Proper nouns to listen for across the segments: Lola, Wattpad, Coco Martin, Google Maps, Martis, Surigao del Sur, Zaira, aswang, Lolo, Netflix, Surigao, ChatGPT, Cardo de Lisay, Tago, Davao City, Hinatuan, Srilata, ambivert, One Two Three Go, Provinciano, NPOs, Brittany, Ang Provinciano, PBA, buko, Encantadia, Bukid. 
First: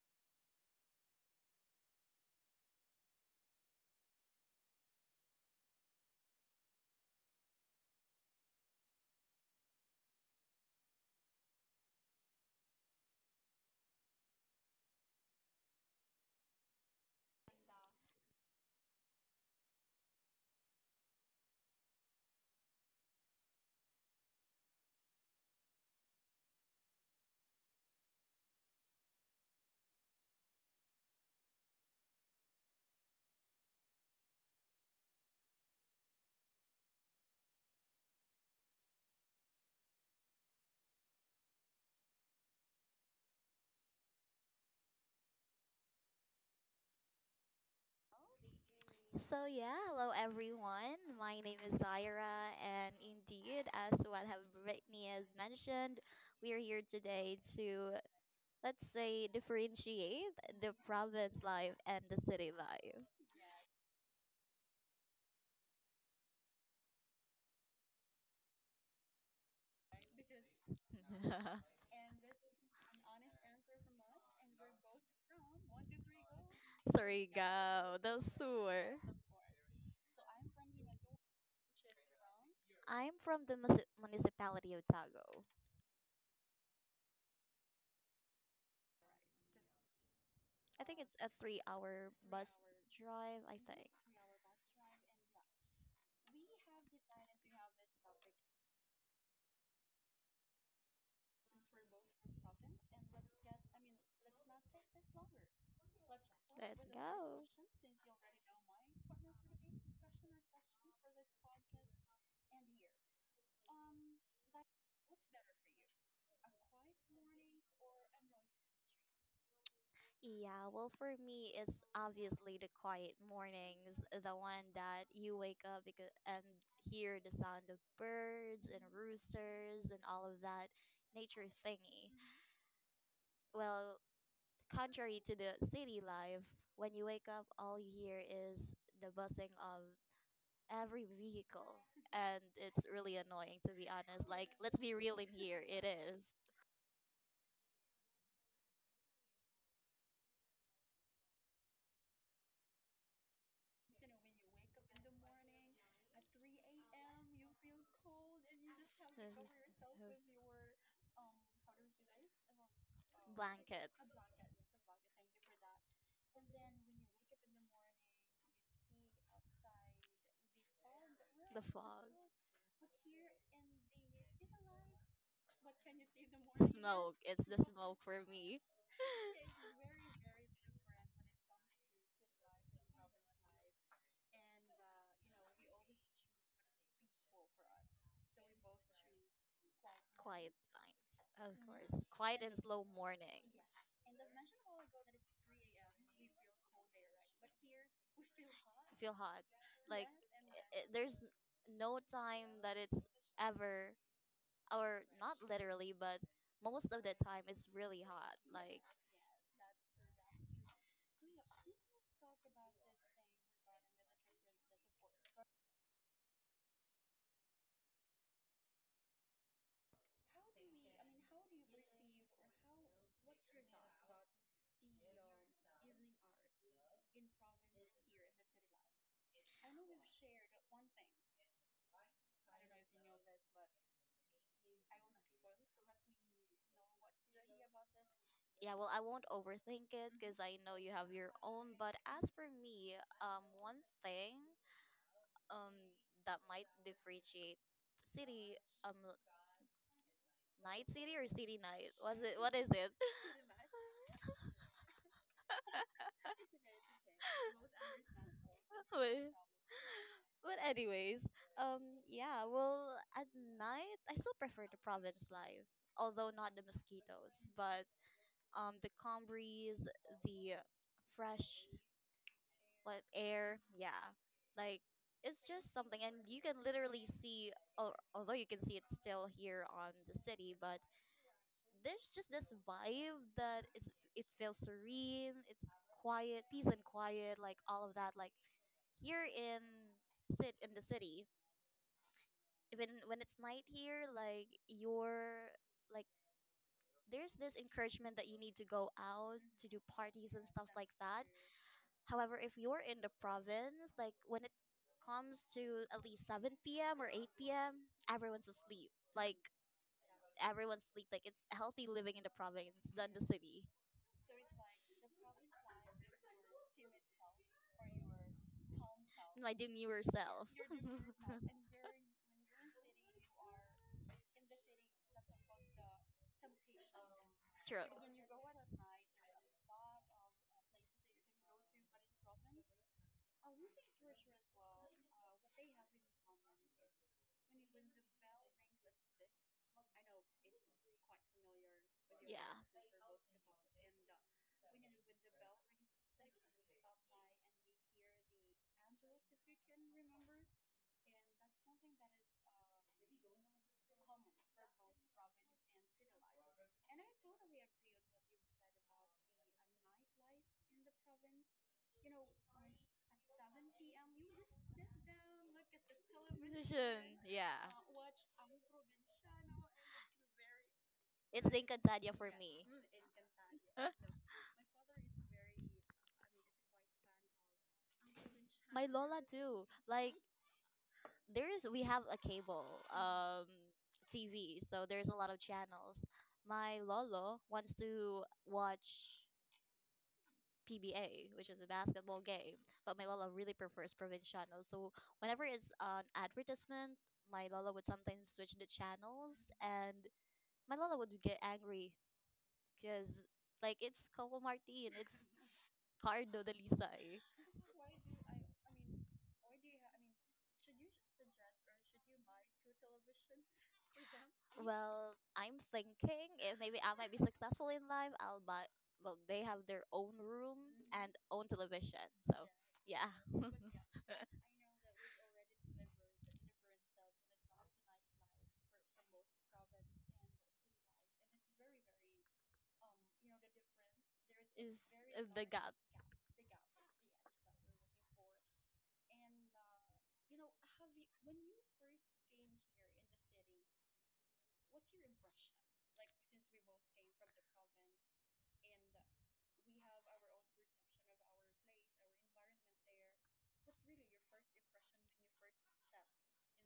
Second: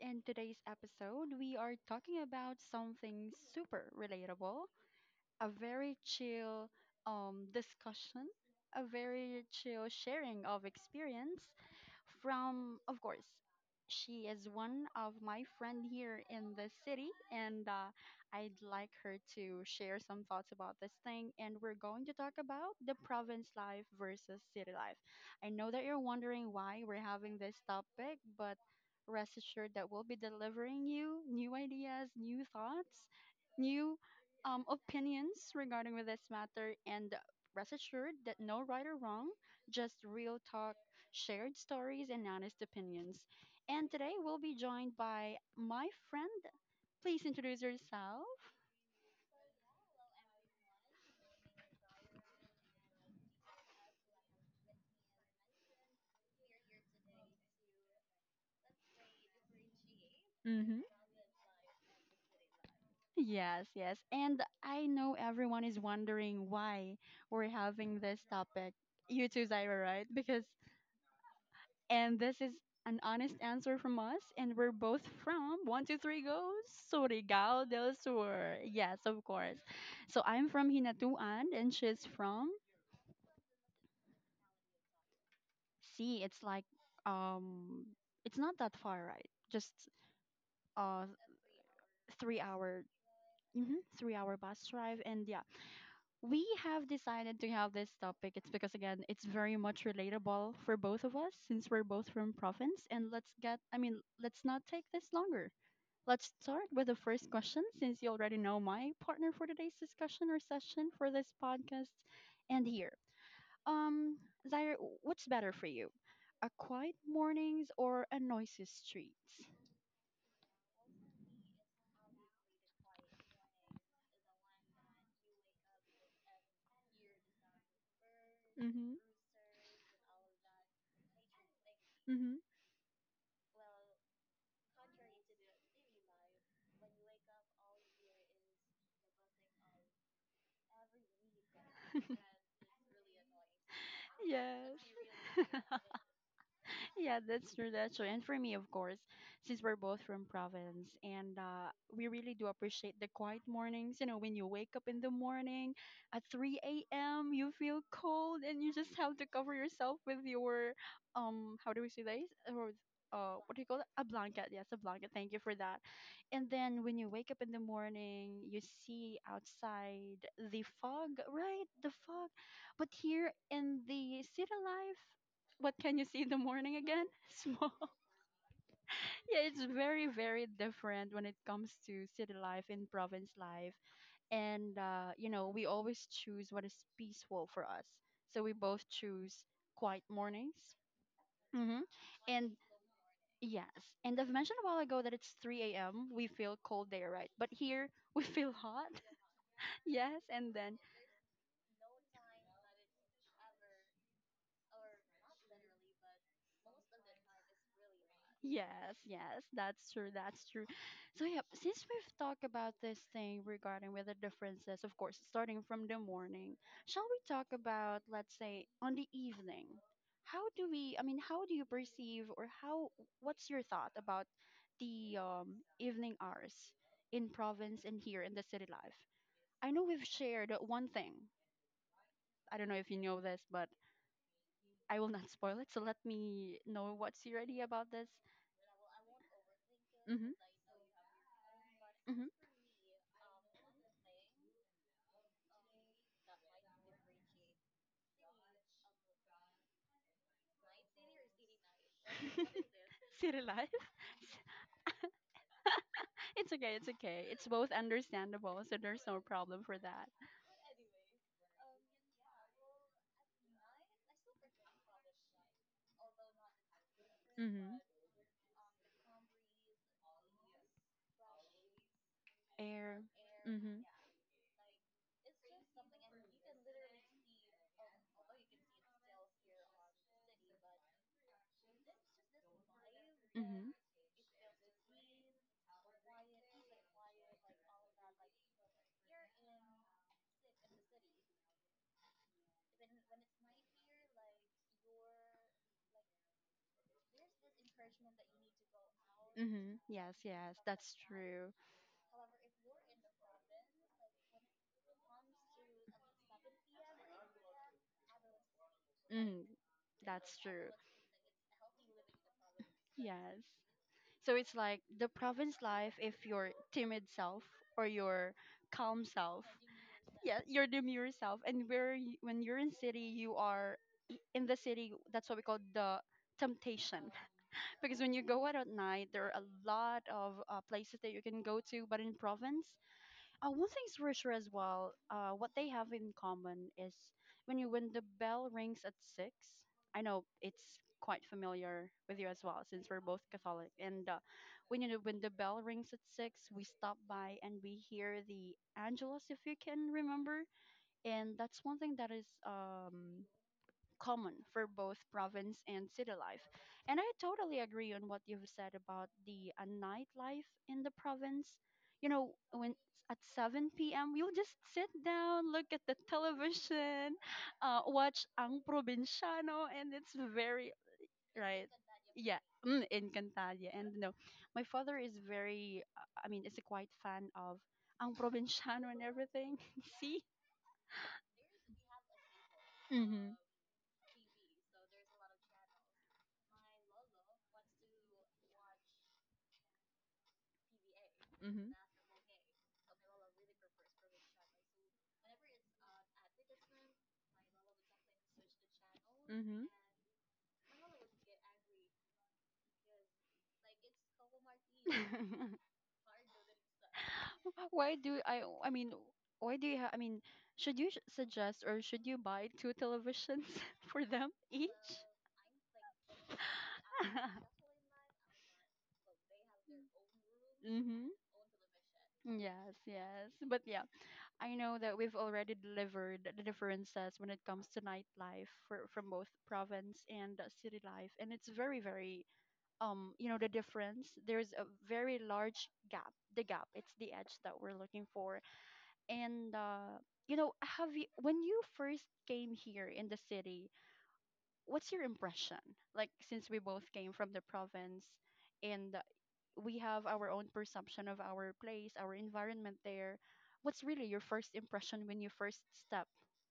In today's episode, we are talking about something super relatable, a very chill discussion, a very chill sharing of experience, from, of course, she is one of my friend here in the city, and I'd like her to share some thoughts about this thing. And we're going to talk about the province life versus city life. I know that you're wondering why we're having this topic, but rest assured that we'll be delivering you new ideas, new thoughts, new opinions regarding with this matter, and rest assured that no right or wrong, just real talk shared stories, and honest opinions. And today we'll be joined by my friend. Please introduce yourself. Everyone. My name is Zaira, and indeed, as what have Brittany has mentioned, we are here today to, let's say, differentiate the Mm-hmm. province life and the city life. Yes, yes. And I know everyone is wondering why we're having this topic. You too, Zyra, right? Because, and this is an honest answer from us, and we're both from One Two Three Go, Surigao del Surigao the Sur. sewer. Yes, of course. So I'm from Hinatuan, and she's from, I'm from the mus- municipality of Tago. see, it's like, um it's not that far, right? Just uh It's a three-hour 3-hour. drive, I Mhm, think. 3-hour bus drive. And yeah, we have decided to have this topic. It's because, again, it's very much relatable for both of us, since we're both from province. And let's get I mean let's not take this longer. Let's start with the first question, since you already know my partner for today's discussion or session for this podcast. And here, Um, Zaire, what's better for you? A quiet mornings or a noisy streets? Yeah, well, for me, it's obviously the quiet mornings, the one that you wake up because, and hear the sound of birds, Mm-hmm. roosters, and all of that nature thingy. Mm-hmm. Well, contrary to the city life, when you wake up, all you hear is the buzzing of every vehicle, and it's really annoying, to be honest. Yeah. Let's be real in here. It is. Yeah, that's true. That's true. And for me, of course, since we're both from province, and we really do appreciate the quiet mornings, you know, when you wake up in the morning at 3 a.m., you feel cold and you just have to cover yourself with your, how do we say this? Or, what do you call it? A blanket. Yes, a blanket. Thank you for that. And then when you wake up in the morning, you see outside the fog, right? The fog. But here in the city life, what can you see in the morning again? It's Smog. Yeah, it's very, very different when it comes to city life and province life. And, you know, we always choose what is peaceful for us. So we both choose quiet quiet mornings. signs, of Mhm. course. Quiet, slow morning. Yes, and I've mentioned a while ago that it's 3 a.m. We feel cold there, right? But here we feel hot. Feel hot. Yes, and then No time, or literally, but most hot. Like, yes, yes, that's true, that's true. So yeah, since we've talked about this thing regarding weather differences, of course, starting from the morning, shall we talk about, let's say, on the evening? How do we? I mean, how do you perceive, or how? What's your thought about the evening hours in province and here in the city life? I know we've shared one thing. I don't know if you know this, but I will not spoil it. So let me know what's your idea about this. won't overthink it because I know you have your own. But Mhm. as for me, one thing um that might differentiate city um night city or city night, what is it? City life. It's okay, it's okay. Both understandable, so there's but, problem for that. but anyways, um yeah, well, at night I still prefer the province life, although not the mosquitoes, but the calm breeze, the fresh, what, Fair. air, yeah, like, it's just something. And you can literally see al- although you can see it still here on the city, but there's just this vibe that it's, it feels serene. It's quiet, peace and quiet, like all of that. Like here in sit in the city, even when it's night here, like you're like, there's this encouragement that you need to go out to Hmm. do Yes, parties and yes. stuff like that. True. However, if you're in the province, like when it comes to at least 7 p.m. or 8 p.m., everyone's asleep. Like Mm, everyone's sleep, like it's healthy living in the province than the yes. city. So it's like the province life if your timid self or your calm self. My demure Yeah, self. your demure self. And where you, when you're in city, you are in the city. That's what we call the temptation. True. When you go out at night, there are a lot of places that you can go to. But in province, one thing's for sure as well. What they have in common is when the bell rings at six. I know it's quite familiar with you as well, since we're both Catholic. And when the bell rings at six, we stop by and we hear the Angelus, if you can remember. And that's one thing that is common for both province and city life. And I totally agree on what you've said about the nightlife in the province. You know, when at 7 p.m., you'll just sit down, look at the television, Yeah. Watch Ang Provinciano, and it's very, It's the right? Encantadia for Yeah, Encantadia. And no, my father is very, I mean, is a quite fan of Ang my Provinciano Lola everything. too. Like See? there is, we have a cable TV, so there's a lot of channels. My Lolo wants to watch PBA, which is a Mm-hmm. basketball game, but my Lola really prefers Provinciano. So whenever it's an advertisement, my Lola would sometimes switch the channels, Mm-hmm. and my Lola would get angry because like it's Coco Martin, it's Cardo de Lisay. Why do I? I mean, why do you? I mean, should you suggest or should you buy two televisions for them? Well, I'm thinking if maybe I might be successful in life, I'll buy. Well, they have their own room Mm-hmm. and own television. So Yes, yeah, yes. But yeah, I know that we've already delivered the differences when it comes to nightlife for, from both province and city life, and it's very, very, the difference. There's a very large not gap. The gap. It's the edge that we're looking for. And you know, have you when you first came here in the city, what's your impression? Like since we both came from the province and we have our own perception of our place, our environment there. What's really your first impression when you first step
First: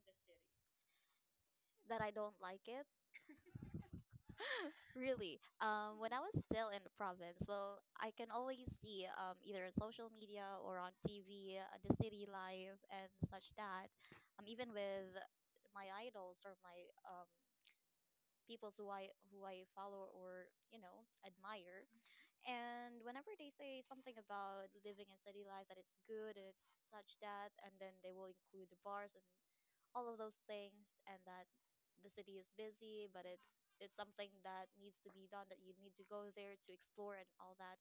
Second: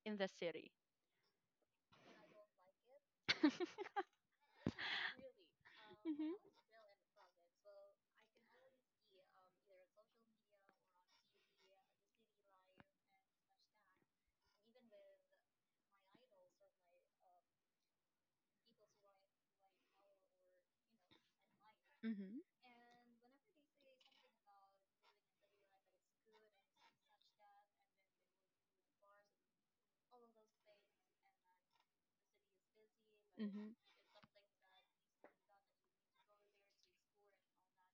in the city? that I don't like it. Really, when I was still in the province, well, I can always see either on social media or on TV the city life and such that. Even with my idols or my peoples who I follow or, you know, admire. Mm-hmm. And whenever they say something about living in city life that it's good and it's such that, and then they will include the bars and all of those things, and that the city is busy, but it's something that needs to be done, that you need to go there to explore and all that.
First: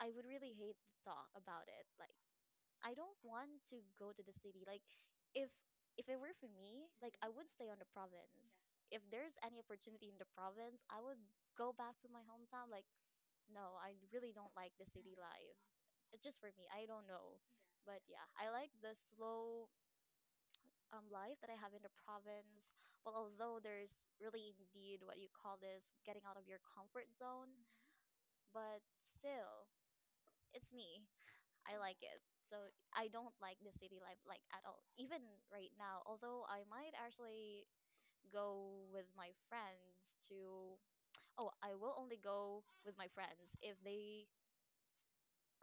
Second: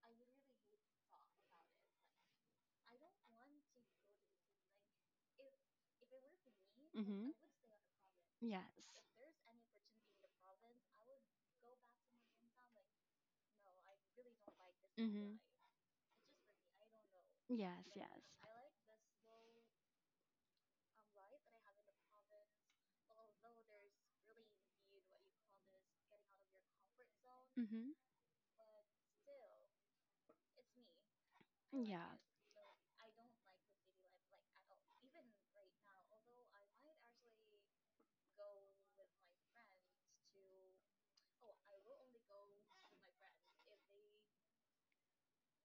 I would really hate to talk about it. Like, I don't want to go to the city. Like, if if it were for me, like I would stay on the province. Yes. If there's any opportunity in the province, I would go back to my hometown. Like, no, I really don't like the city life. It's just for me. I don't know. Yes. But yeah, I like the slow life that I have in the province. Well, although there's really indeed what you call this getting out of your comfort zone, Mm-hmm. but still, it's me. I like it. So I don't like the city life like at all. Even right now, although I might actually go with my friends to, oh, I will only go with my friends if they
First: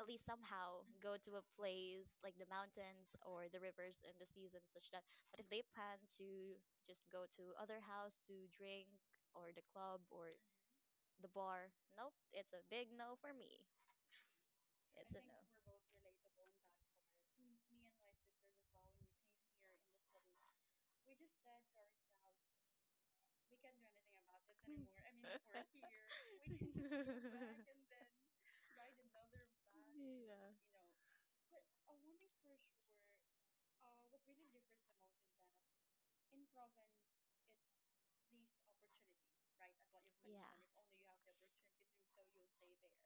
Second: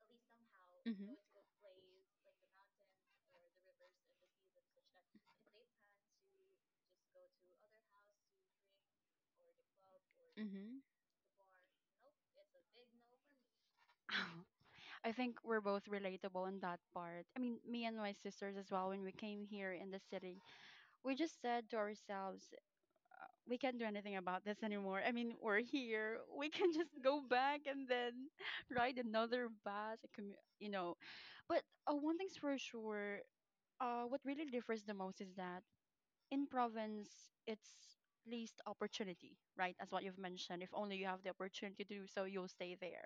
at least somehow go to a place like the mountains or the rivers in the season such that. But if they plan to just go to other house to drink or the club or Mm-hmm. the bar, nope, it's a big no for me. I think we're both relatable in that part. I mean, me and my sisters as well, when we came here in the city, we just said to ourselves, we can't do anything about this anymore. I mean, we're here. We can just go It- back and then ride another bus, a commu- yeah. you know. But one thing's for sure, what really differs the most is that in province it's least opportunity, right? As what you've mentioned, if only you have the opportunity to do so, you'll stay there.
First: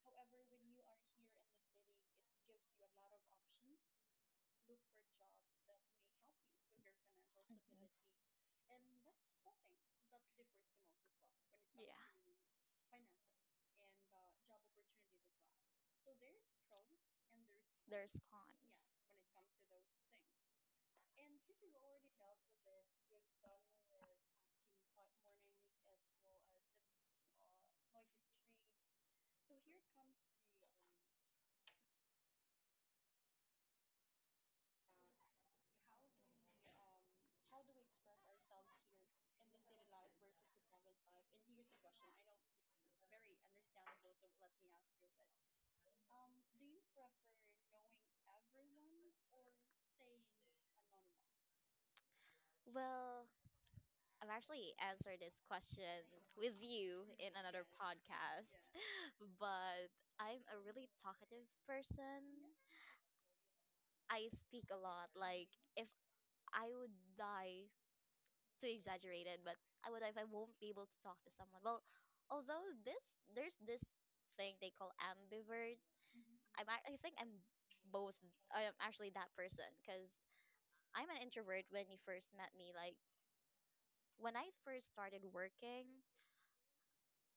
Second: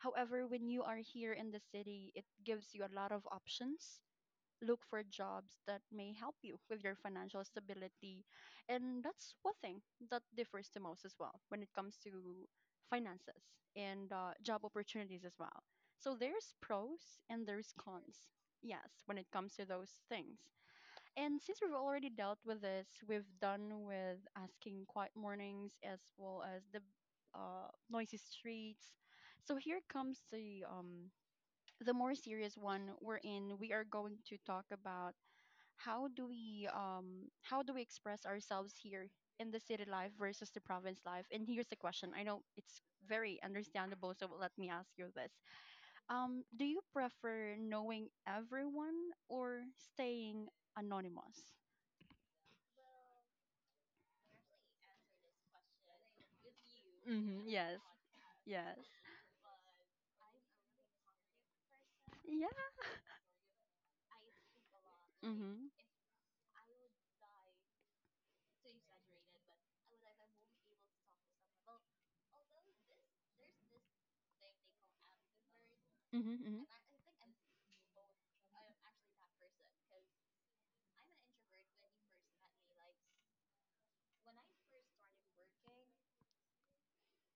However, when you are here in the city, it gives you a lot of options, look for jobs that may help you with your financial stability. And that's one thing that differs the most as well when it comes to finances and job opportunities as well. So there's pros and there's There's cons. con. Yes, when it comes to those things. And since we've already dealt with this, we've done with asking quiet mornings as well as the noisy streets. So here comes the more serious one wherein we are going to talk about how do we express ourselves here in the city life versus the province life. And here's the question. I know it's very understandable, so let me ask you this. Do you prefer knowing everyone or staying anonymous? Well, I've actually answered this question with you in another podcast, but I'm a really talkative person. Yeah. I speak a lot. Like Mm-hmm. if I would die, too exaggerated, but I would if I won't be able to talk to someone. Well, although this there's this thing they call ambivert. I'm Mm-hmm. ac- I think I'm both. I am actually that person because I'm an introvert. When you first met me, like when I first started working,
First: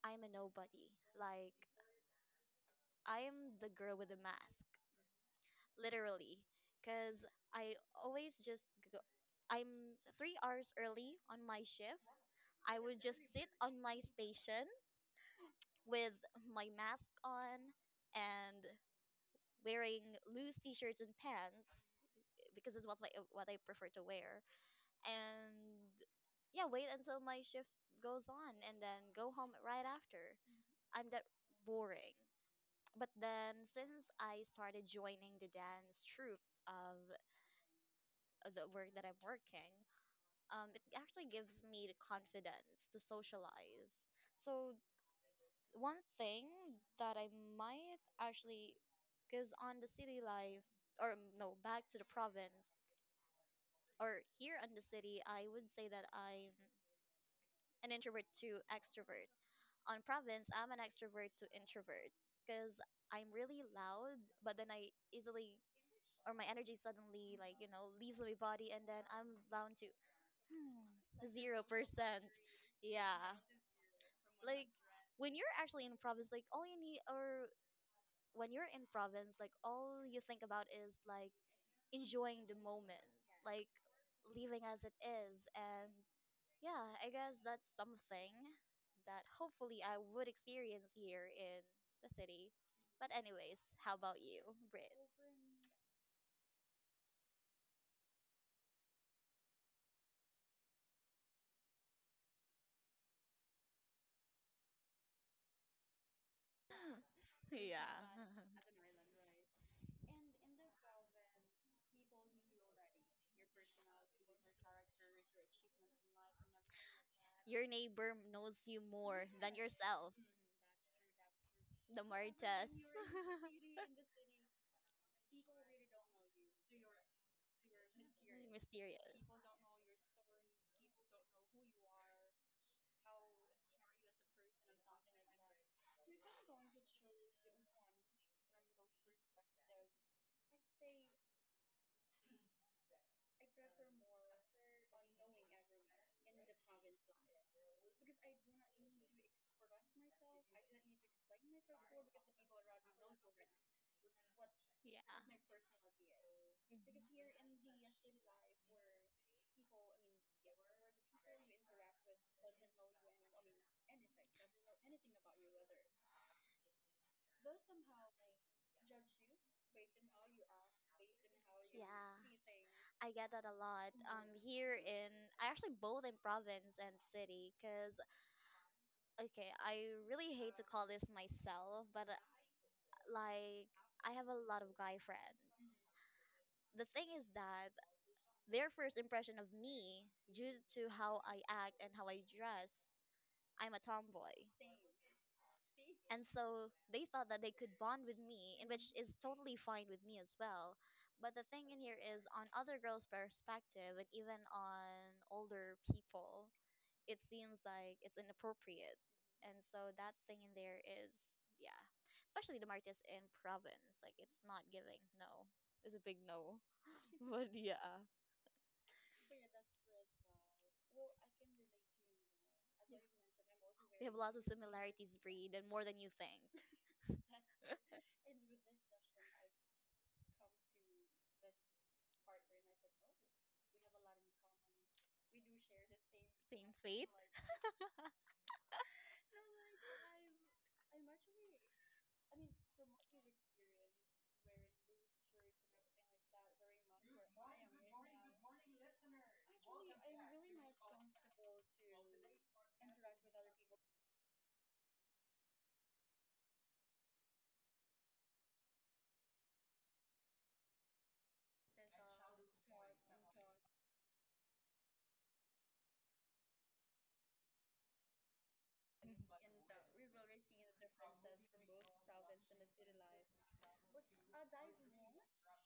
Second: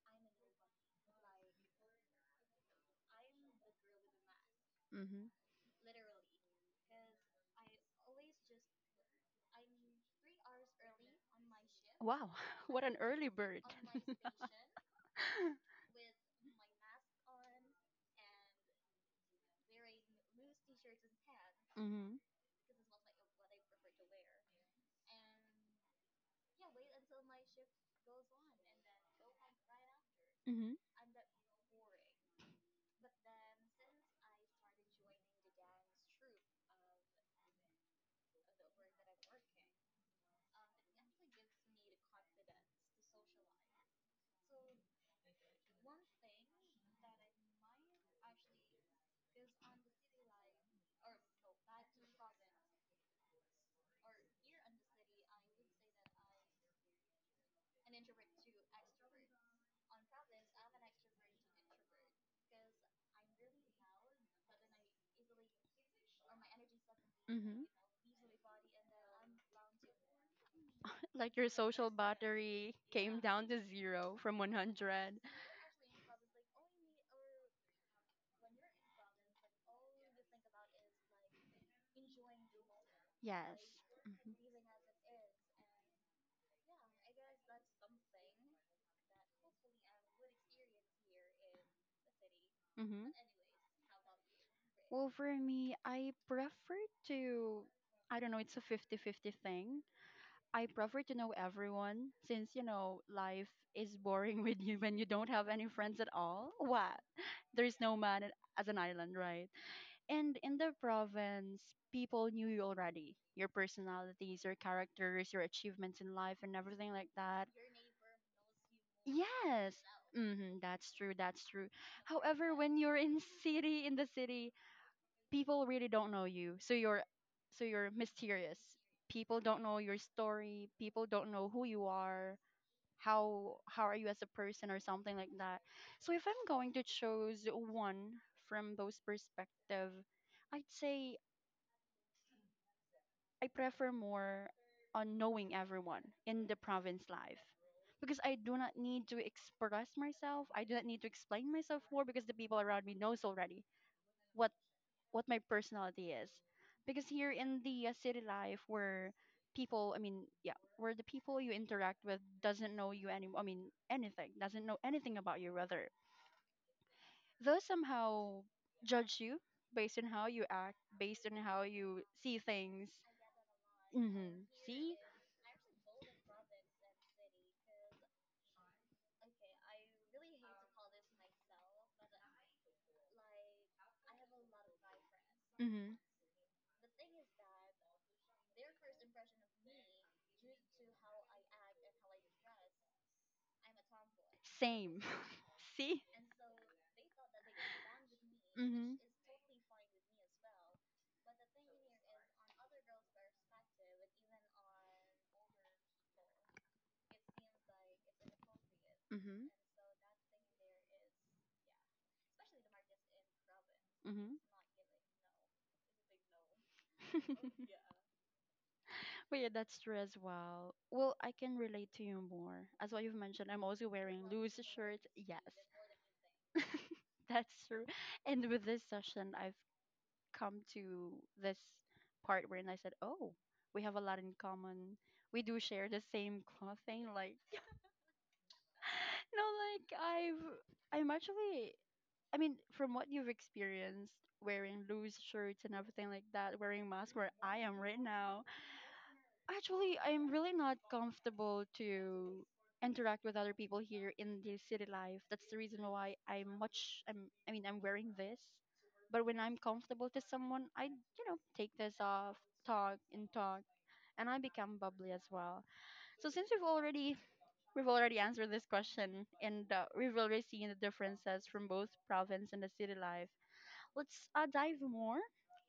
I'm a nobody. Like, I'm the girl with the mask, Mm-hmm. literally, because I always just go. I'm 3 hours early on my shift. Wow. I would just Early sit bird. on my station with my mask on and wearing loose t-shirts and pants Mm-hmm. because it's what my what I prefer to wear. And yeah, wait until my shift goes on and then go home right after. Mm-hmm. I'm that boring. But then since I started joining the dance troupe of the work that I'm working, it actually gives me the confidence to socialize. So one thing that I might actually, because on the city life, or mm, no, back to the province, or here on the city, I would say that I'm an introvert to extrovert. On province, I'm an extrovert to introvert because I'm really loud, but then I easily, or my energy suddenly, like, you know, leaves my body and then I'm down to, Like you're three, yeah. down to zero from 100. When you're actually in province, like, all you need, or when you're in province, like, all you think about is, like, enjoying the moment, Yes. leaving as it is. And yeah, I guess that's something that hopefully I would experience here in the city. But anyways, how about you, Brit? Well, for me, I prefer to, I don't know, it's a fifty-fifty thing. I prefer to know everyone since, life is boring with you when you don't have any friends at all. What? There is no man as an island, right? And in the province, people knew you already, your personalities, your characters, your achievements in life, and everything like that. Your neighbor knows you more well, Hmm, that's true, that's true. the more. However, when you're in city, in the city, people really don't know you. So you're, mysterious. People don't know your story, people don't know who you are, how are you as a person or something like that. So if I'm going to choose one from those perspective, I'd say I prefer more on knowing everyone in the province life, because I do not need to express myself, I do not need to explain myself more, because the people around me knows already what what Yeah. my personality is. Because here in the city life, where people I mean yeah where the people you interact with doesn't know you, anything, doesn't know anything about you, rather. They'll somehow judge you based on how you act, see things. I get that a lot here in, I actually both in province and city because, okay, I really call this myself, but like, I have a lot of guy friends. The thing is that their first impression of me, due to how I act and how I dress, I'm a tomboy. Same. See. And so they thought that they could bond with me, and which is totally fine with me as well. But the thing in here is, on other girls' perspective, and even on older people, it seems like it's inappropriate. Mm-hmm. And so that thing in there is, yeah, especially the Martis in province, like Mm-hmm. it's not giving. No, it's a big no. But yeah, But yeah, that's true as well. Well, I can relate to you more. As what you've mentioned, I'm also wearing shirts. Yeah, then more than you think. that's true. And with this session, I've come to this part wherein I said, oh, we have a lot in common. We do share the same clothing. Like, no, like I'm actually, I mean, from what you've experienced, wearing loose shirts and everything like that, wearing masks. Actually, I'm really not comfortable to interact with other people here in the city life. That's the reason why I'm much I'm I mean I'm wearing this. But when I'm comfortable to someone, I take this off, talk and talk, and I become bubbly as well. So since we've already answered this question, and we've already seen the differences from both province and the city life, let's dive more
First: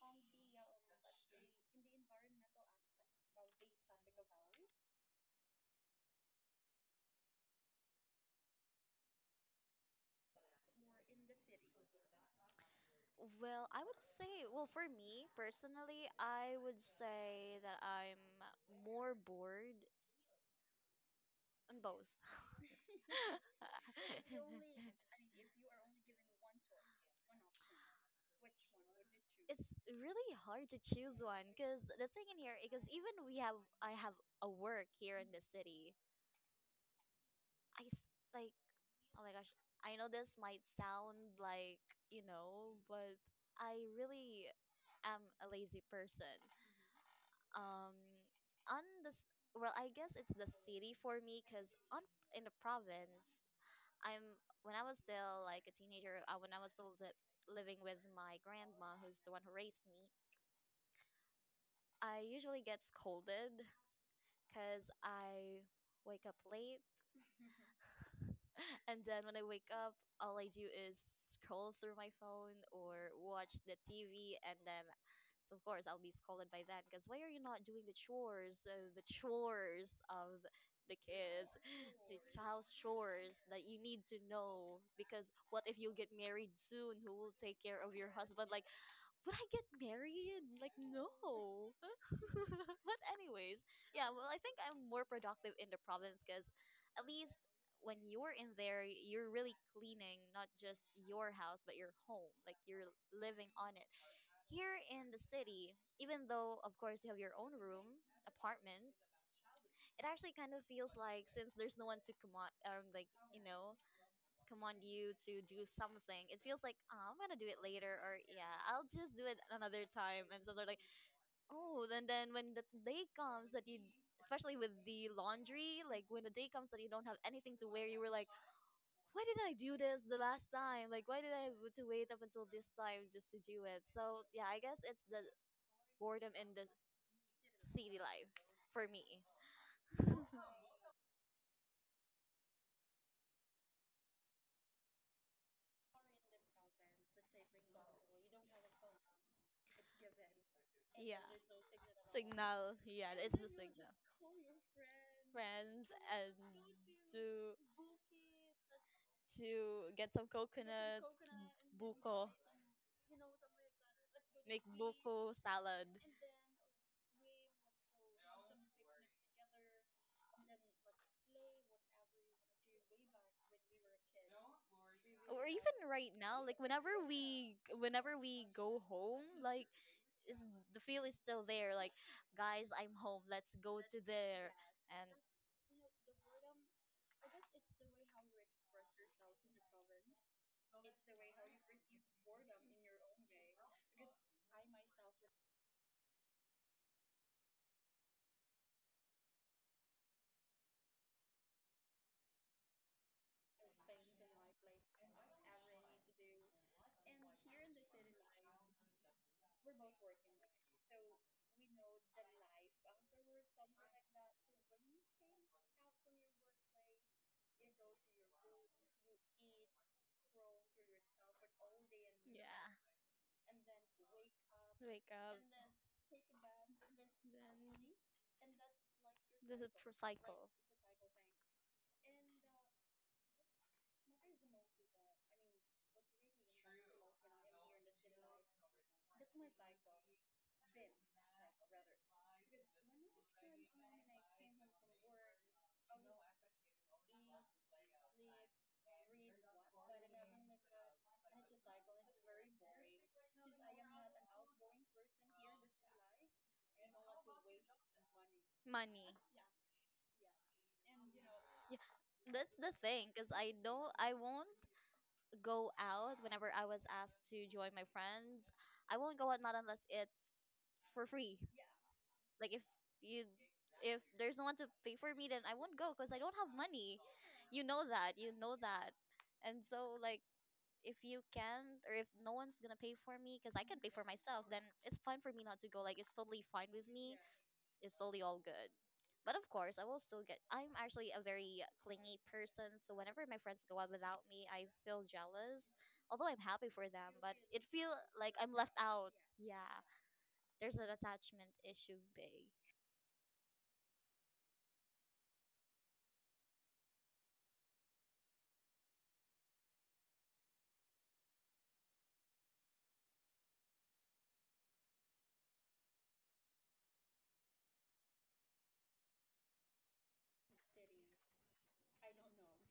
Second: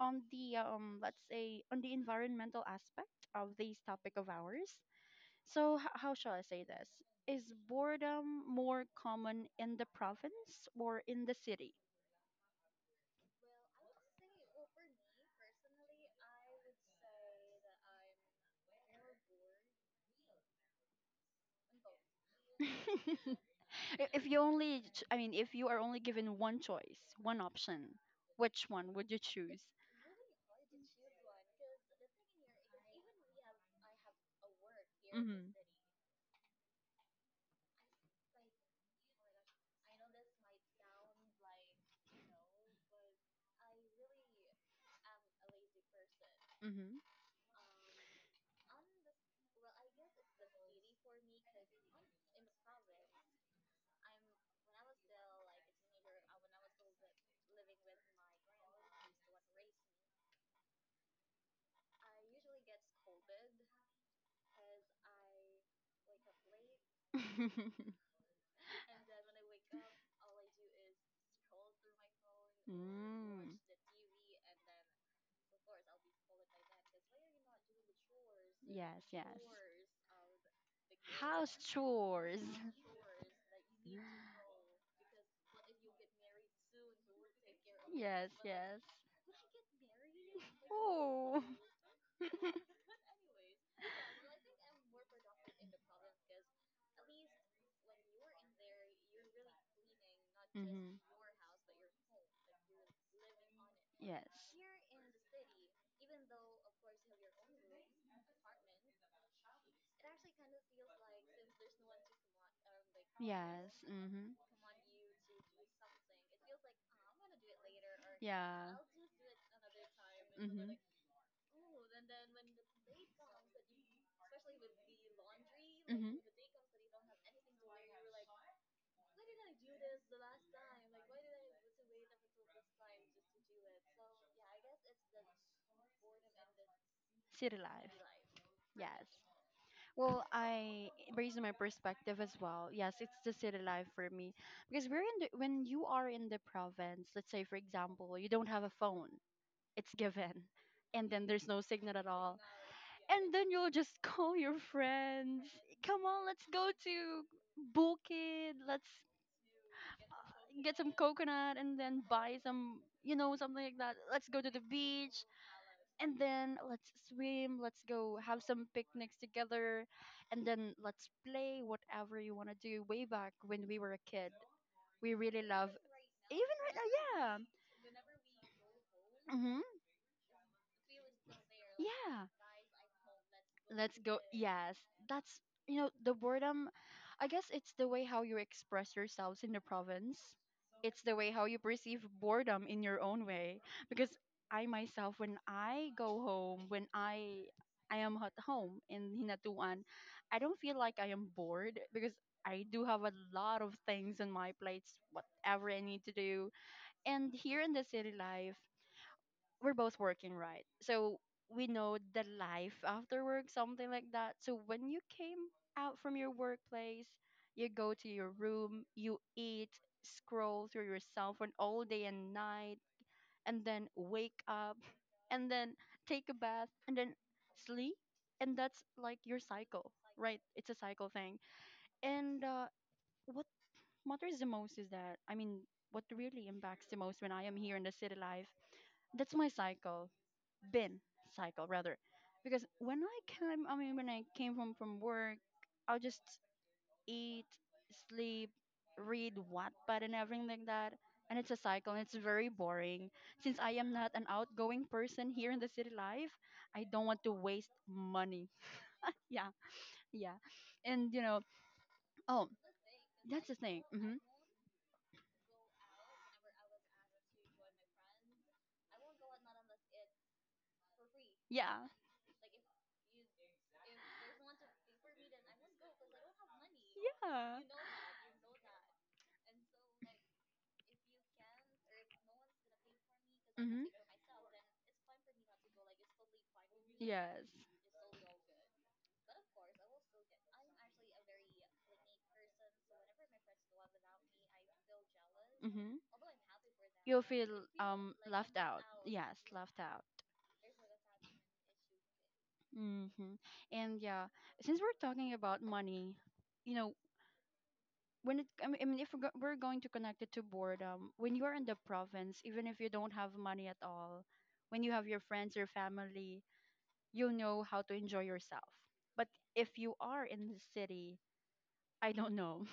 on the let's say on the environmental aspect of this topic of ours. So, how shall I say this? Is boredom more common in the province or in the city? Well, I would say, well, for me personally, I would say that I'm more bored on both. I- If you only, ch- I mean, if you are only given one choice, one option, which one would you choose? It's really hard to choose one because the thing in here, because even we have, I have a work here in the city. I s- like, oh my gosh, I know this might sound like, you know, but I really am a lazy person. Mm-hmm. um on this, well, I guess it's the city for me because on, in the province, I'm, when I was still like a teenager, when I was still li- living with my grandma who's the one who raised me, I usually get scolded because I wake up late. And then when I wake up, all I do is scroll through my phone or watch the TV, and then, so of course, I'll be scolded by then because why are you not doing the chores of the kids, Or house chores that you need to know? Because what if you get married soon? Who will take care of your yes, husband? Like, yes. would I get married? Like, Oh. no. But anyways, yeah. Well, I think I'm more productive in the province because at least when you're in there, you're really cleaning not just your house but your home. Like you're living on it. Yes. Here in the city, even though of course you have your own room, apartment, it actually kind of feels like since there's no one to command, like, you know, Mhm. command you to do something, it feels like, "Ah, I'm gonna do it later, or yeah, Yeah. I'll just do it another time." And so they're like, oh, then when the day comes that you, especially with the laundry, like when the day comes that you don't have anything to wear, you were like, why did I do this the last time? Like, why did I have to wait up until this time just to do it? So yeah, I guess it's the boredom in the City city life. life for me. Well, I recall, yeah, the city life for me because when you are in the province. Let's say, for example, you don't have a phone. It's given, and then there's no signal at all. Signal, yeah, Then you'll signal. just call your friends. Friends Come on, and let's go to to Bukid. Let's to get some coconut and then buko, buy some, you know, something like that. Let's go to the beach. salad. And then let's swim, let's go have some picnics together, and then let's play whatever you want to do way back when we were a kid. We re- And right now, like, whenever we go home, hmm, like, is the feel is still there. Like, yeah, guys, I'm home. Let's go. And that's you know the boredom. I guess it's the way how you express yourselves in the province, the way how you perceive boredom in your own way. Because I myself, when I go home, when I am at home in Hinatuan, I don't feel like I am bored because I do have a lot of things on my plates, whatever I need to do. And here in the city life, we're both working, right? So we know the life after work, something like that. So when you came out from your workplace, you go to your room, you eat, scroll through your cell phone all day and night, and then wake up, wake up. and then take a bath, and then sleep. And that's like your cycle, It's like right? It's a cycle thing. And what matters the most is that, I mean, what really impacts the most when I am here in the city life, that's my cycle been, cycle rather, because when I came I mean when I came from work, I'll just eat, sleep, read Wattpad and everything like that, and it's a cycle and it's very boring since I am not an outgoing person here in the city life. I don't want to waste money. money. Yeah, yeah, and you know, Yeah, oh, that's the thing. Cause I don't. I hmm, won't go out whenever I was asked to join my friends. I won't go out not unless it's for free. yeah. Like, if you there's no one to pay for me, then I won't go because I don't have money. Uh, You know that. You know that. And so, like, if you can't or if no one's gonna pay for me because I can pay for myself, then it's fine for me not to go. Like, it's totally fine with me. It's totally all good. But of course, I will still get. I'm actually a very clingy person, so whenever my friends go out without me, I feel jealous. mm-hmm. Although I'm happy for them, but Feel, it feel like I'm left out. yes, Yeah, left out. there's an attachment issue, big. Hmm, and yeah, since we're talking about money, you know, when it I mean I mean, if we're going to connect it to boredom, when you're in the province, even if you don't have money at all, when you have your friends, your family, you'll know how to enjoy yourself. But if you are in the city, I don't know,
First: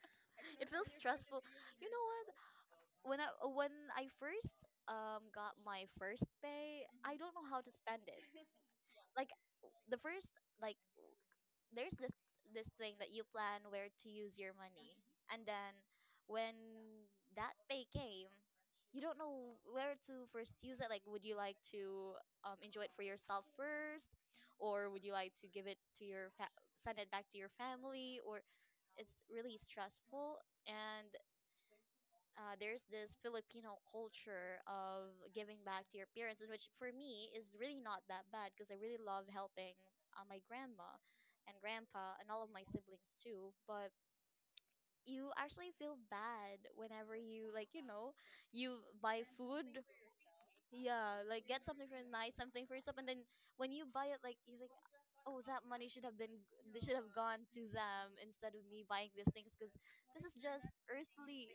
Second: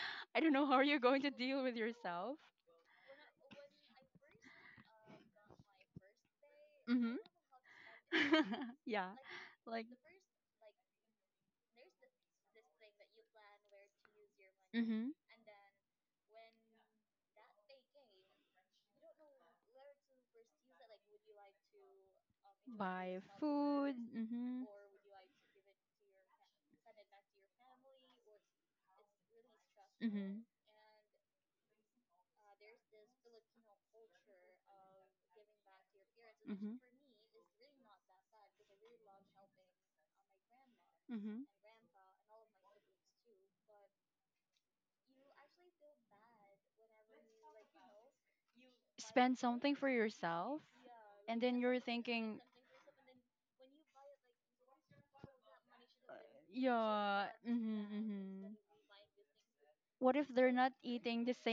I don't know how Feels you're going to stressful. deal with You know what? yourself. When I first got my first pay, I don't know how to spend it. Yeah, Like like, the first, like, there's this thing that you plan where to use your money. mm-hmm. And then when that pay came, you don't know where to first use it, like, would you like to enjoy it for Buy yourself food. first, Hmm, or would you like to give it to send it back to your family, or it's really stressful. hmm, And there's this Filipino culture of giving back to your parents, and which hmm, for me is really not that bad because I really love helping my grandma hmm. and grandpa and all of my siblings too. But you actually feel bad whenever you buy food. Yourself? Yeah, like, get something for nice, something for yourself, and then when you buy it, like, you think, oh, that Uh, money should have been, they should have yeah. gone to Hmm, them hmm. instead of me buying these things because What this if is just earthly.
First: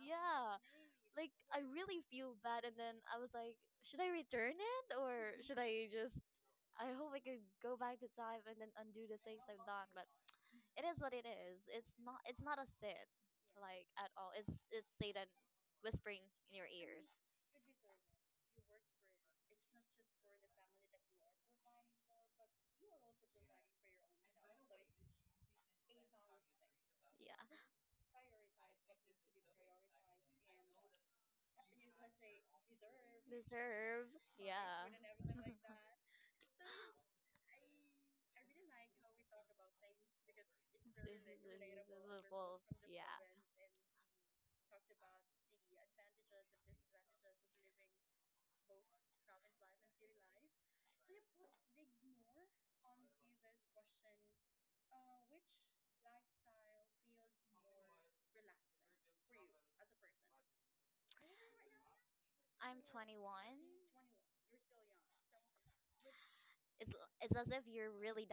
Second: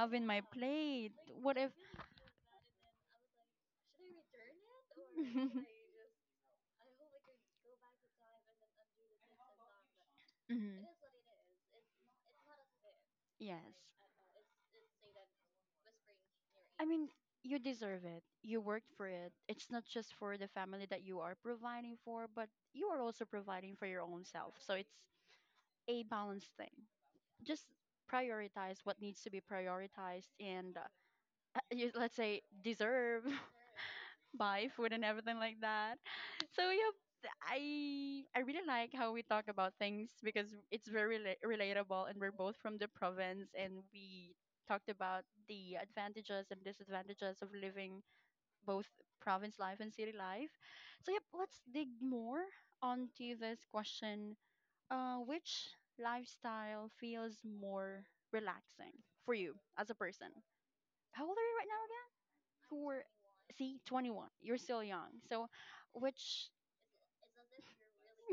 Yeah. late? Like, I really feel bad, and then I was like, should I return it, or should I just, I hope I could go back to time and then undo the things I've done. Hmm. It is what it is. It's not a sin, Yeah. like, at all. It's Satan whispering in your ear. Mean, you deserve it. You worked for it. It's not just for the family that you are providing for, but you are also providing for your own self. So it's a balanced thing. Just prioritize what needs to be prioritized, and you, let's say deserve Deserve. buy food and everything like that. So yeah, th- I really like how we talk about things because it's very relatable and we're both from the province and we talked about the advantages and disadvantages of living both province life and city life. So, yep, let's dig more onto this question. Which lifestyle feels more relaxing for you as a person? How old are you right now again? I'm 21. See, 21. You're still young. So, which It's as if you're really,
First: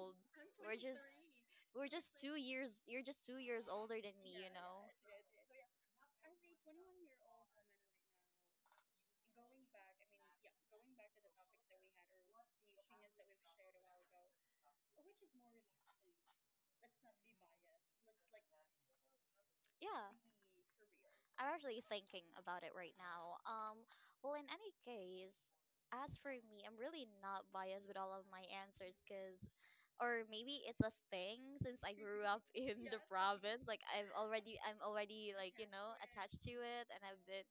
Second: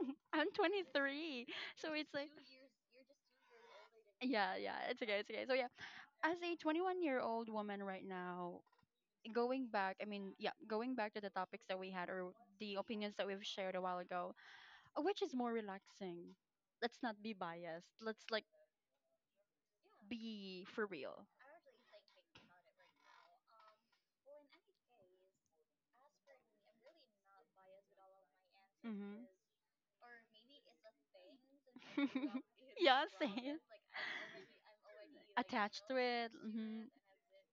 I'm 23. we're So, just years you're just 2 years older than. it's okay, it's okay. So, yeah, as a 21-year-old woman right now, going back, I mean, yeah, going back to the topics that we had or the opinions that we've shared a while ago, which is more relaxing. Let's not be biased. Let's like Yeah, be for real. I'm actually thinking about it right now. Well, in any case, as for me, I'm really not biased with all of my answers because, or maybe it's a thing since I grew up in this. Like I'm already, like, attached to it, and I've been.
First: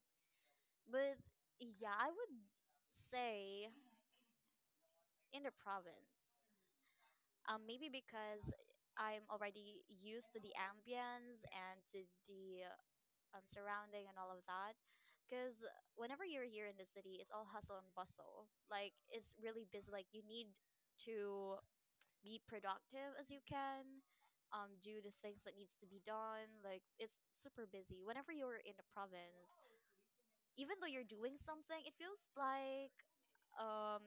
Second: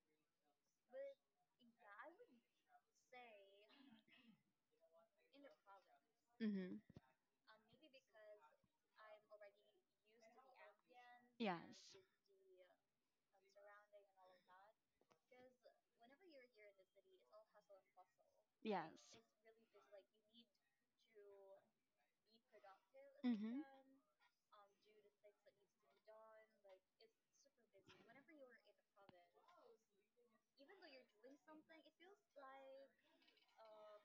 But yeah, I would say in the province. Mm-hmm. Maybe because I'm already used to the ambience and to the surrounding and all of that. Because whenever you're here in the city, it's all hustle and bustle. Yeah. Like, it's really busy. Like, you need to be productive as you can. Do the things that needs to be done. Like, it's super busy. Whenever you're in the province, even though you're doing something, it feels like um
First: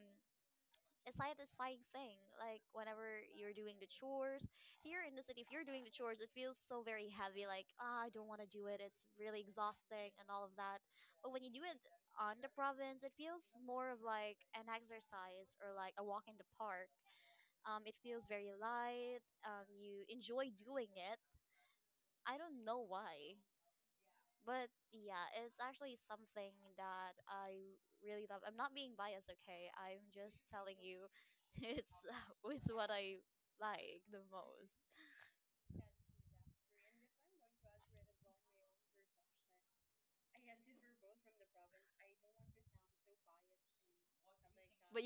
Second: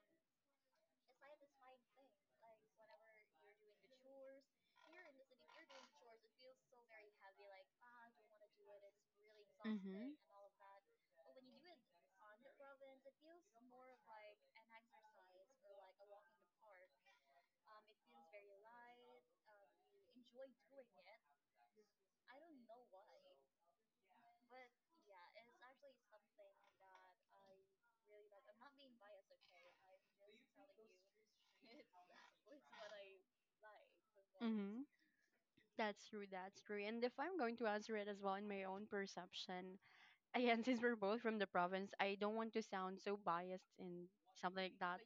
a satisfying thing. Like, whenever you're doing the chores here in the city, if you're doing the chores, it feels so very heavy. Like, ah, I don't want to do it. It's really exhausting and all of that. But when you do it on the province, it feels more of like an exercise or like a walk in the park. It feels very light. You enjoy doing it. I don't know why, but yeah, it's actually something that I really love. I'm not being biased, okay? I'm just telling you, it's what I like the most. That's true. That's true. And if I'm going to answer it as well in my own perception, again, since we're both from the province, I don't want to sound so biased in something like that.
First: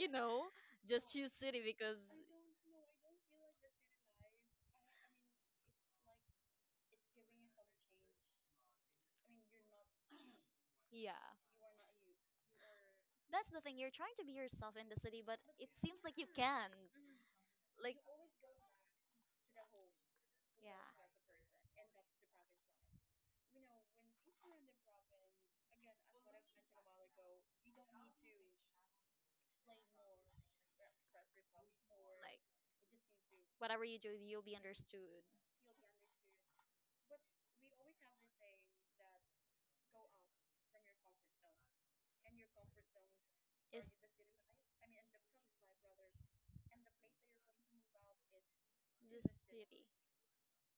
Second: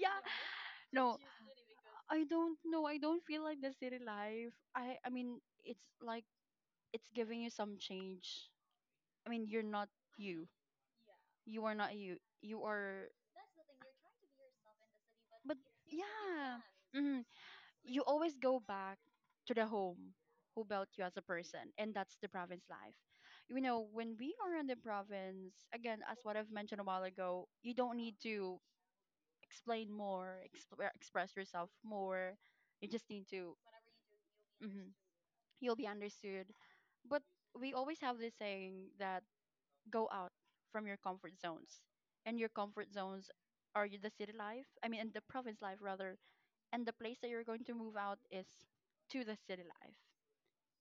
Yeah. Know, No, choose city because I don't know. I don't feel like the city life. I mean, it's like it's giving you some change. I mean, you're not you. yeah, You are not you. You are. that's the thing. You're trying to be yourself in the city, but can, Mm, you always go back to the home who built you as a person, and that's the province life. You know, when we are in the province, again, what I've mentioned a while ago, you don't need to explain more, express yourself more. like, You just need to. whatever you do, you'll be understood. You'll be understood. But we always have this saying that go out from your comfort zones, and your comfort zones are the city life. I mean, and the province life rather, and the place that you're going to move out is to the city Maybe. life.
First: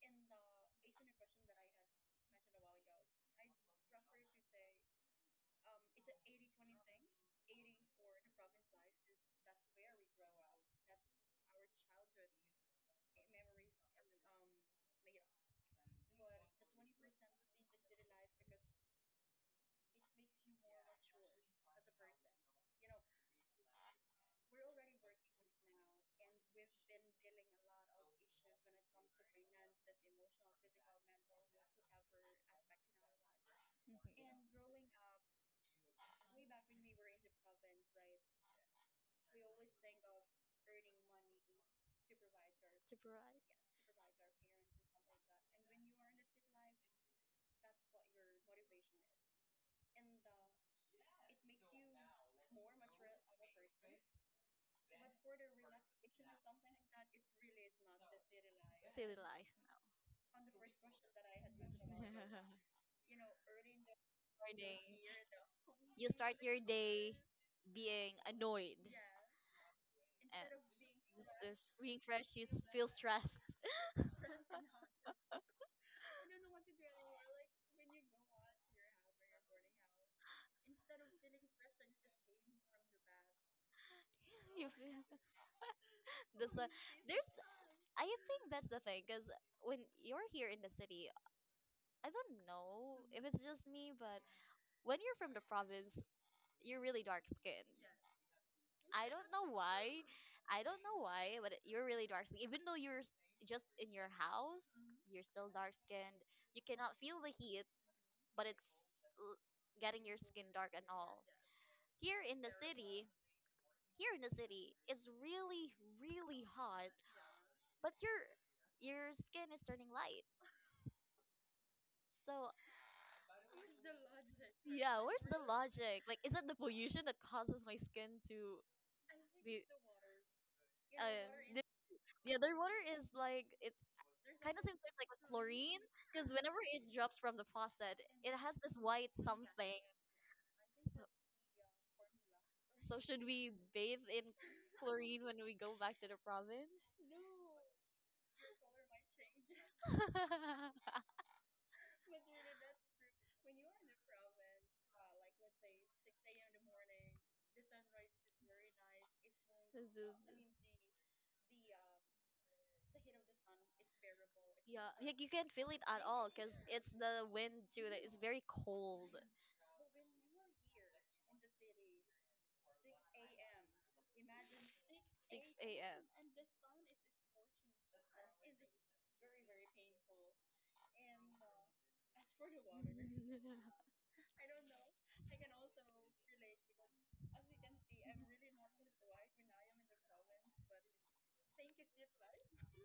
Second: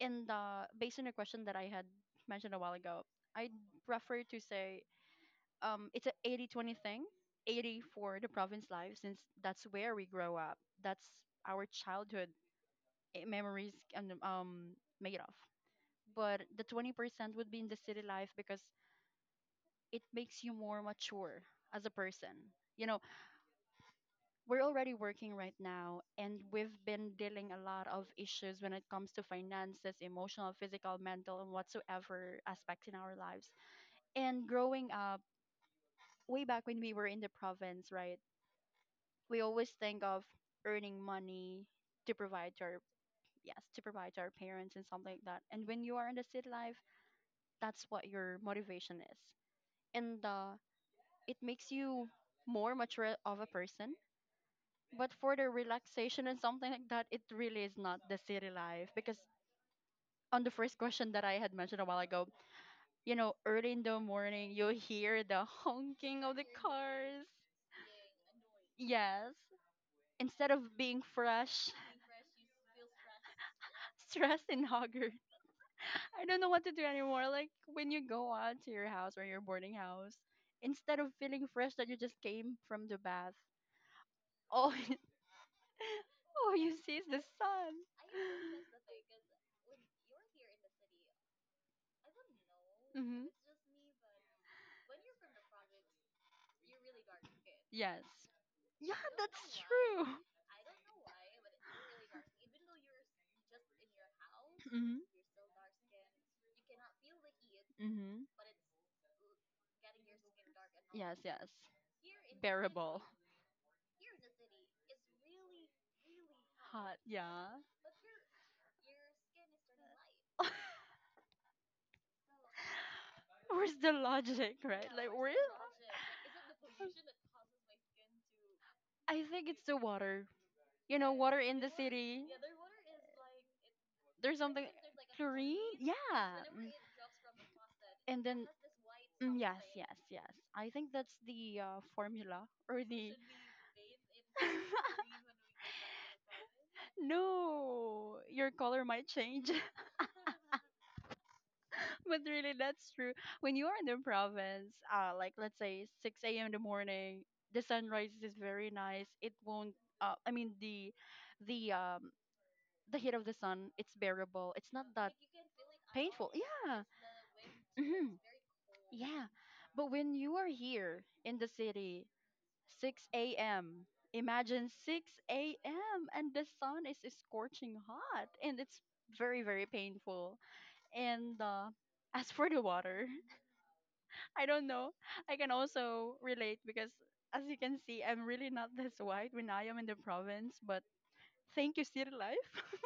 And the based on your question that I had mentioned a while ago, I'd prefer to say it's an 80-20 thing. 80 for the province life since that's where we grow up. That's our childhood memories and made of. But the 20% would be in the city life because it makes you more mature as a person. You know we're already working right now and we've been dealing a lot of issues when it comes to finances, emotional, physical, mental and whatsoever aspects in our lives, and growing up way back when we were in the province, right, we always think of earning money to provide to our, Right. yes, to provide to our parents and something like that. And when you are in the city life, that's what your motivation is, and it makes you more mature of a person. But for the relaxation and something like that, it really is not the city life because Life now. on the first question that I had mentioned a while ago, you know, early in the morning, you hear the honking of Your day cars. being annoyed, Yes. Instead of being fresh, being fresh, stressed. stressed and haggard, I don't know what to do anymore. Like when you go out to your house or your boarding house, instead of feeling fresh that you just came from the bath, you all, all feel. The you see is the s- sun. I think that's the thing, because when you're here in the city, I don't know if it's just me, but when you're from province, you're really dark skinned. Yes. Yeah. I I know why, but you're really dark skinned. Even though you're just in your house, Mm-hmm. you're still you cannot feel the heat, Mm-hmm. but it's l- getting your skin dark and all. Yes. Here in here in the city, it's really really hot, Yeah. but your skin is turning light. So Where's the logic, right? the logic? Like, is it the pollution that causes my skin to. I think water, water industry. Yeah, their water is, like, it sometimes, like, because Yeah, whenever it drops from the faucet, has this white side. yes, yes. I think that's the formula or Should we bathe in chlorine when we go back to the province? no, your color might change, but really that's true. When you are in the province, like let's say 6 a.m. in the morning, the sunrise is very nice. It won't. I mean the um the heat of the sun. It's bearable. It's yeah, like, you can feel it. Yeah, The wind very cold. yeah. But when you are here in the city, 6 a.m. Imagine 6 a.m. and the sun is scorching hot and it's very, very painful. And as for the water, I don't know. I can also relate because as you can see, I'm really not this white when I am in the province, but thank you, City Life.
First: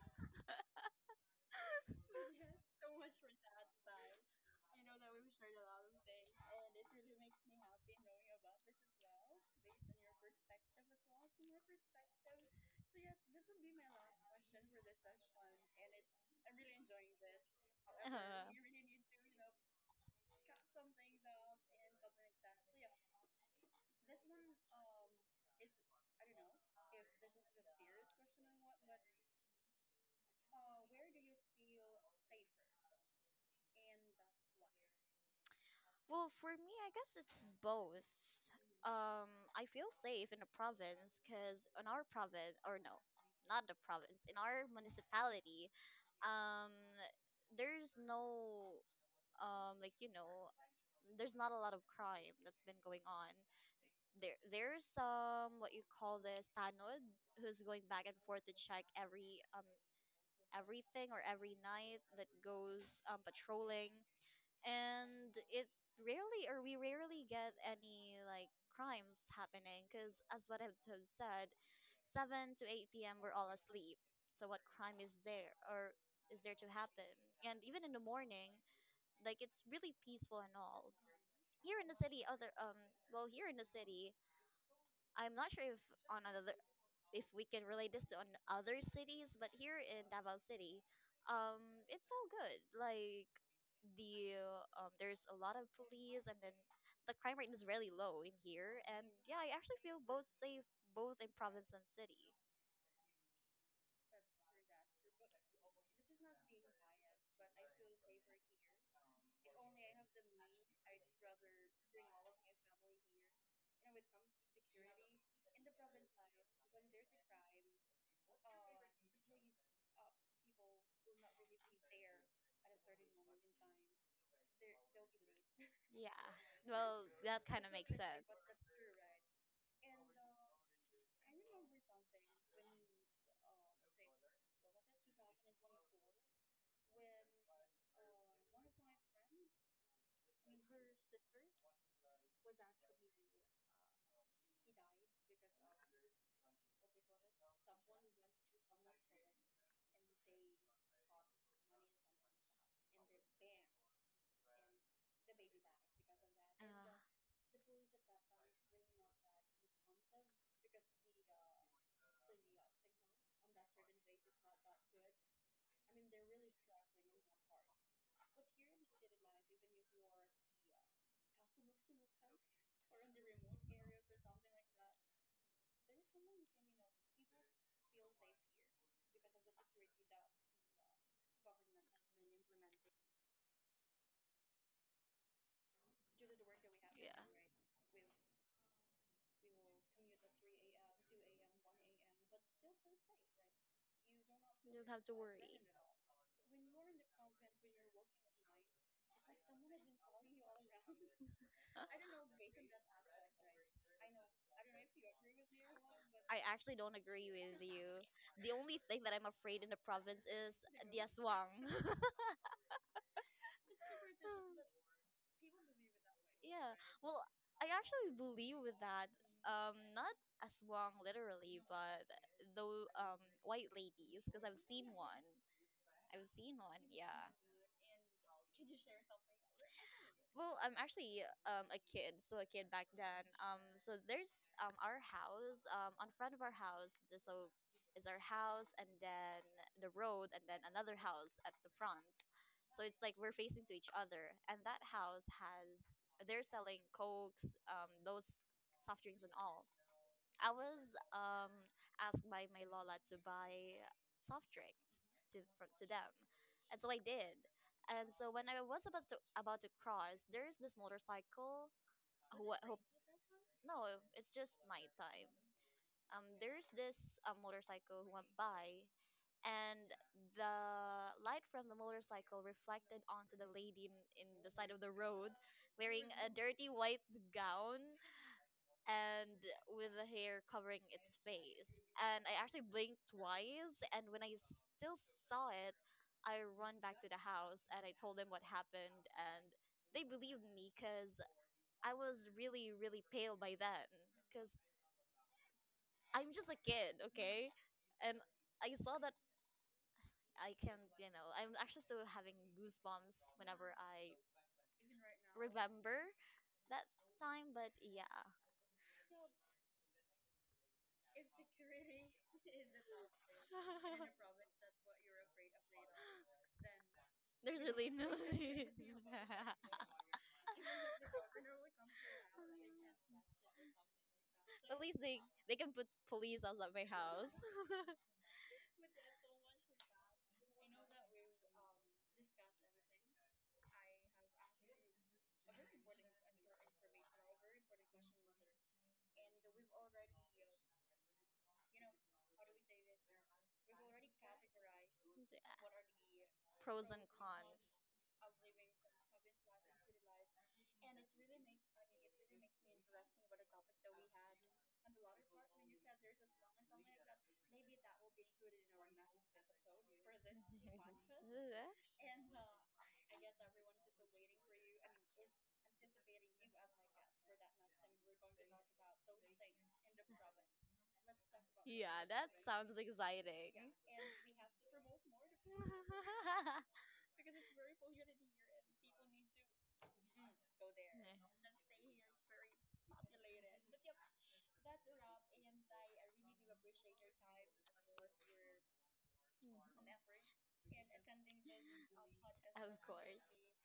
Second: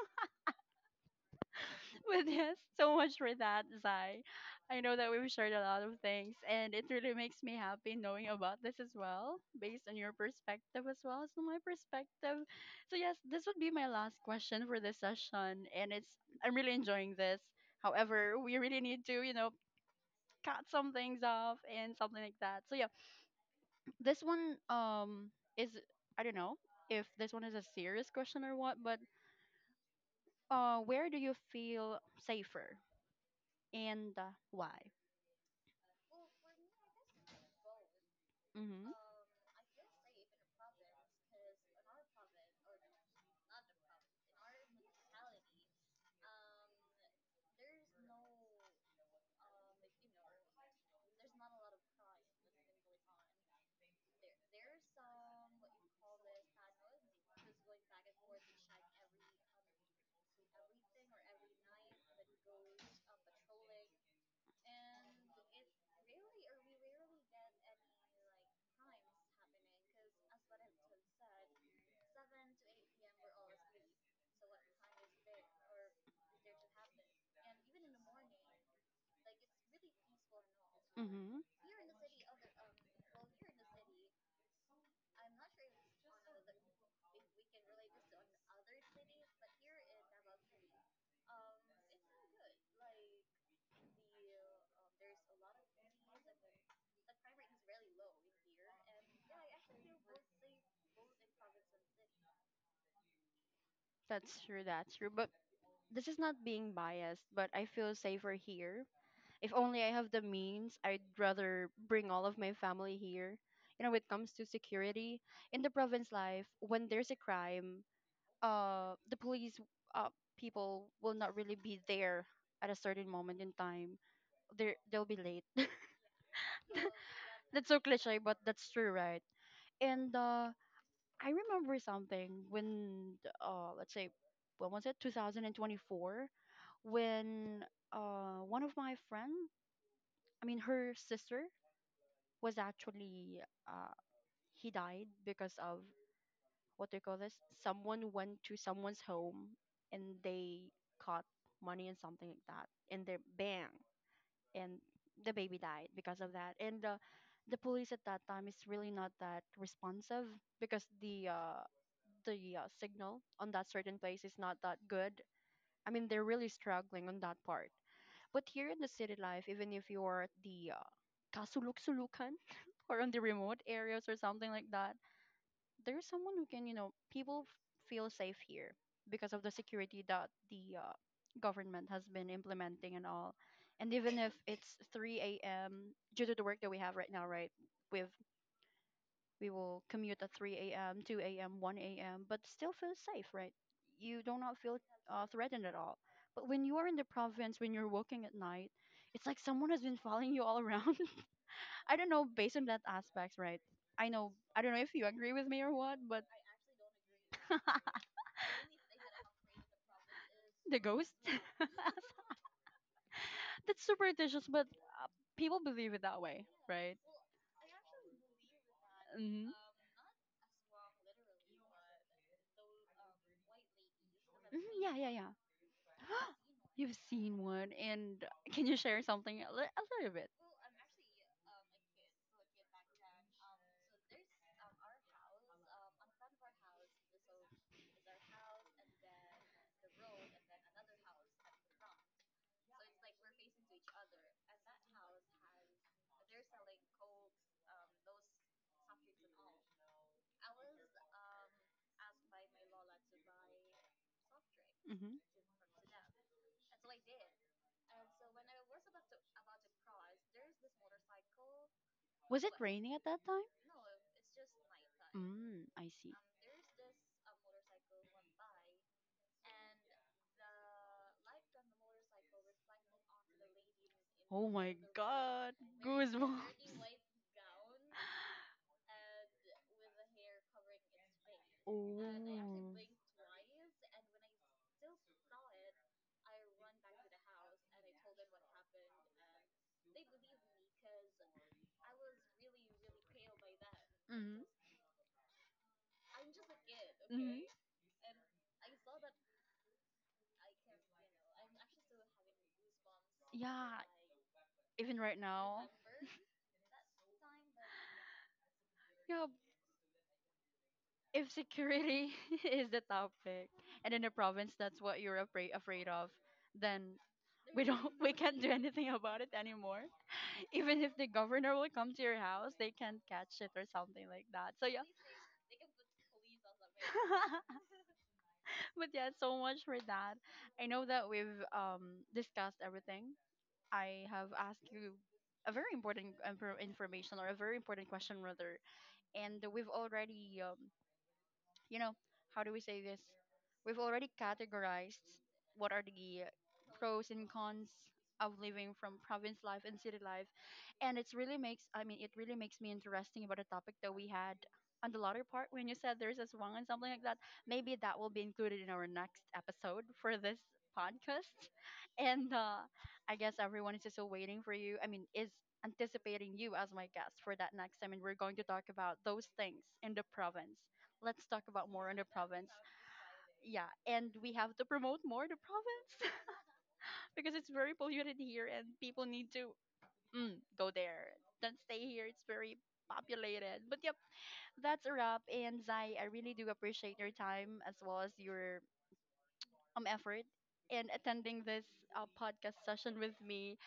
Well, yes, so much for that, Zai. I know that we've shared a lot of things, and it really makes me happy knowing about this as well, based on your perspective as well as on my perspective. So yes, this would be my last question for this session, and it's I'm really enjoying this. However, we really need to, you know, cut some things off and something like that. So yeah, this one is I don't know if this one is a serious question or what, but where do you feel safer and why? well, for me, I guess it's both. Mm-hmm. I feel safe in the province because in our province, or no, not the province, in our municipality, um, there's no, like, there's not a lot of crime that's been going on. There's some what you call this tanod who's going back and forth to check everything, or every night that goes patrolling. And it rarely or we rarely get any, like, crimes happening because as what I've told said, 7 to 8 p.m. we're all asleep. So what crime is there, or there morning? Like, it's really peaceful and all. Mm-hmm. Here the other city, I'm not sure if other cities, but here in Davao City, it's all good. Like, the there's a lot of police, and then the crime rate is really low in here. And yeah, I actually feel both safe, both in province and city. That's true. That's true. But this is not being biased, but I feel safer here. If only I have the means, I'd rather bring all of my family here. You know, when it comes to security in the province life, when there's a crime, the police, uh, people will not really be there at a certain moment in time. They'll be late. Yeah. That's so cliche, but that's true, right? And I remember something when, let's say, when was it? 2024, when one of my friend, I mean, her sister was actually, uh, he died because of what they call this? Someone went to someone's home and they caught money and something like that, and they bang, and the baby died because of that. And the police at that time is really not that responsive because the signal on that certain place is not that good. I mean, they're really struggling on that part. But here in the city life, even if you're at the kasuluk-sulukan or on the remote areas or something like that, there's someone who can, you know, feel safe here because of the security that the government has been implementing and all. And even if it's 3 a.m., due to the work that we have right now, right, we've we will commute at 3 a.m., 2 a.m., 1 a.m., but still feel safe, right? You do not feel threatened at all. But when you are in the province, when you're walking at night, it's like someone has been following you all around. I don't know, based on that aspect, right? don't know if you agree with me or what, but Actually, don't agree with you. The only thing that I'm afraid in the province is the ghost, aswang. that's superstitious, but people believe it that way, right? well, I actually believe with that, hmm um not aswang literally, but the um white ladies, because i've seen Yeah, yeah, one yeah. i've seen one You've yeah. seen one, and can you share something a little bit? Well, I'm actually a kid, still a kid back then. So there's our house, on front of our house. So is our house, and then the road, and then another house at the front. It's like we're facing to each other, and that house has, they're selling cokes, those soft drinks and all. I was um, asked by my lola to buy soft drinks Hmm to for- them, and so I did. And so when I was about to cross, there's this motorcycle who Raining at that time? no, it's just Mm, I see. There's this motorcycle who went by, and the light from the motorcycle reflected onto the lady in the side of the road, But wearing a dirty white gown and with the hair covering its face. And I actually blinked twice, and when I still saw it, I run back to the house, and I told them what happened, and they believed me because I was really, really pale by then. Mhm. Because I'm just a kid, okay? And I saw that I having goosebumps. Even right now, Remember? Yeah, if security is the topic, and in the province that's what you're afraid of, then there's really, we can't do anything about it anymore. Even if the governor will come to your house, they can't catch it or something like that. So yeah, they can put police outside my house. but yeah, so much for that. I know that we've discussed everything. I have asked you a very important information or a very important question rather, and we've already you know, how do we say this? We've already categorized what are the Pros and, pros and cons of living from province life and city life. And it's really makes, I mean, it really makes me interesting about the topic that we had on the latter part when you said there's a swang and something like that. Maybe that will be included in our next episode for this podcast. And I guess everyone is just still waiting for you. I mean, is anticipating you as my guest for that next time. And we're going to talk about those things in the province. Let's talk about more on the that sounds yeah, exciting. and we have to promote more the province because it's very polluted here, and people need to mm, go there. Don't stay here; it's very populated. But yep, that's a wrap. And Zai, I really do appreciate your time as well as your effort in attending this podcast session with me.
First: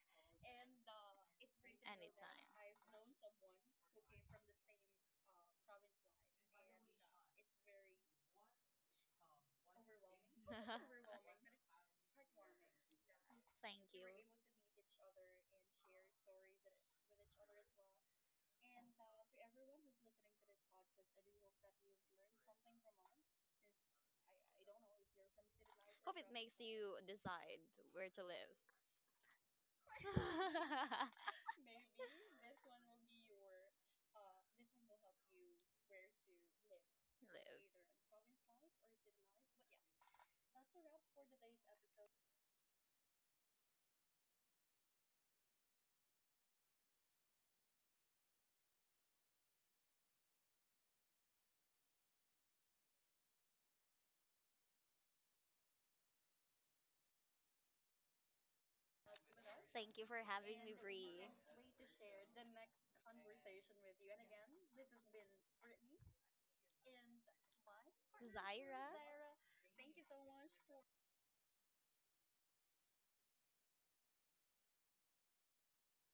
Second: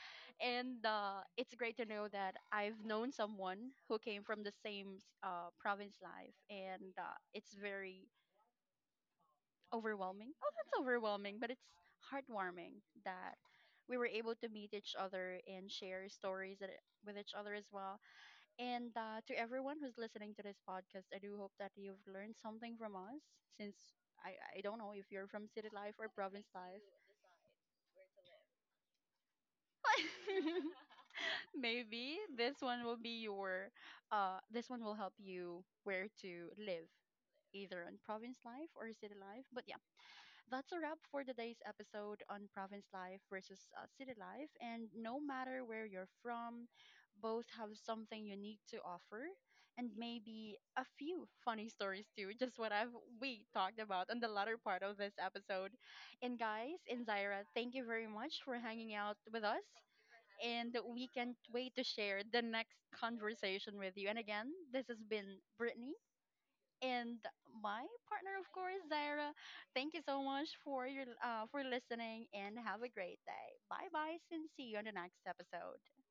And It's great to know that I've known someone who came from the same province life, and it's very overwhelming. Oh, that's overwhelming, but it's heartwarming that Thank we were you. able to meet each other and share stories with each other as well. And To everyone who's listening to this podcast, I do hope that you've learned something from us since. I don't know if you're from City Makes you decide where to live. Life. Maybe this one will be your, this one will help you where to live, either on province life or city life. But yeah, that's a wrap for today's episode on province life versus city life. And no matter where you're from, both have something unique to offer and maybe a few funny stories too, just what I've we talked about in the latter part of this episode. And guys, thank you very much for hanging out with us Thank you for having me. to share the next conversation with you. And again, this has been Brittany and my partner course, Zaira. Thank you so much for your for listening and have a great day. Bye bye, and see you on the next episode.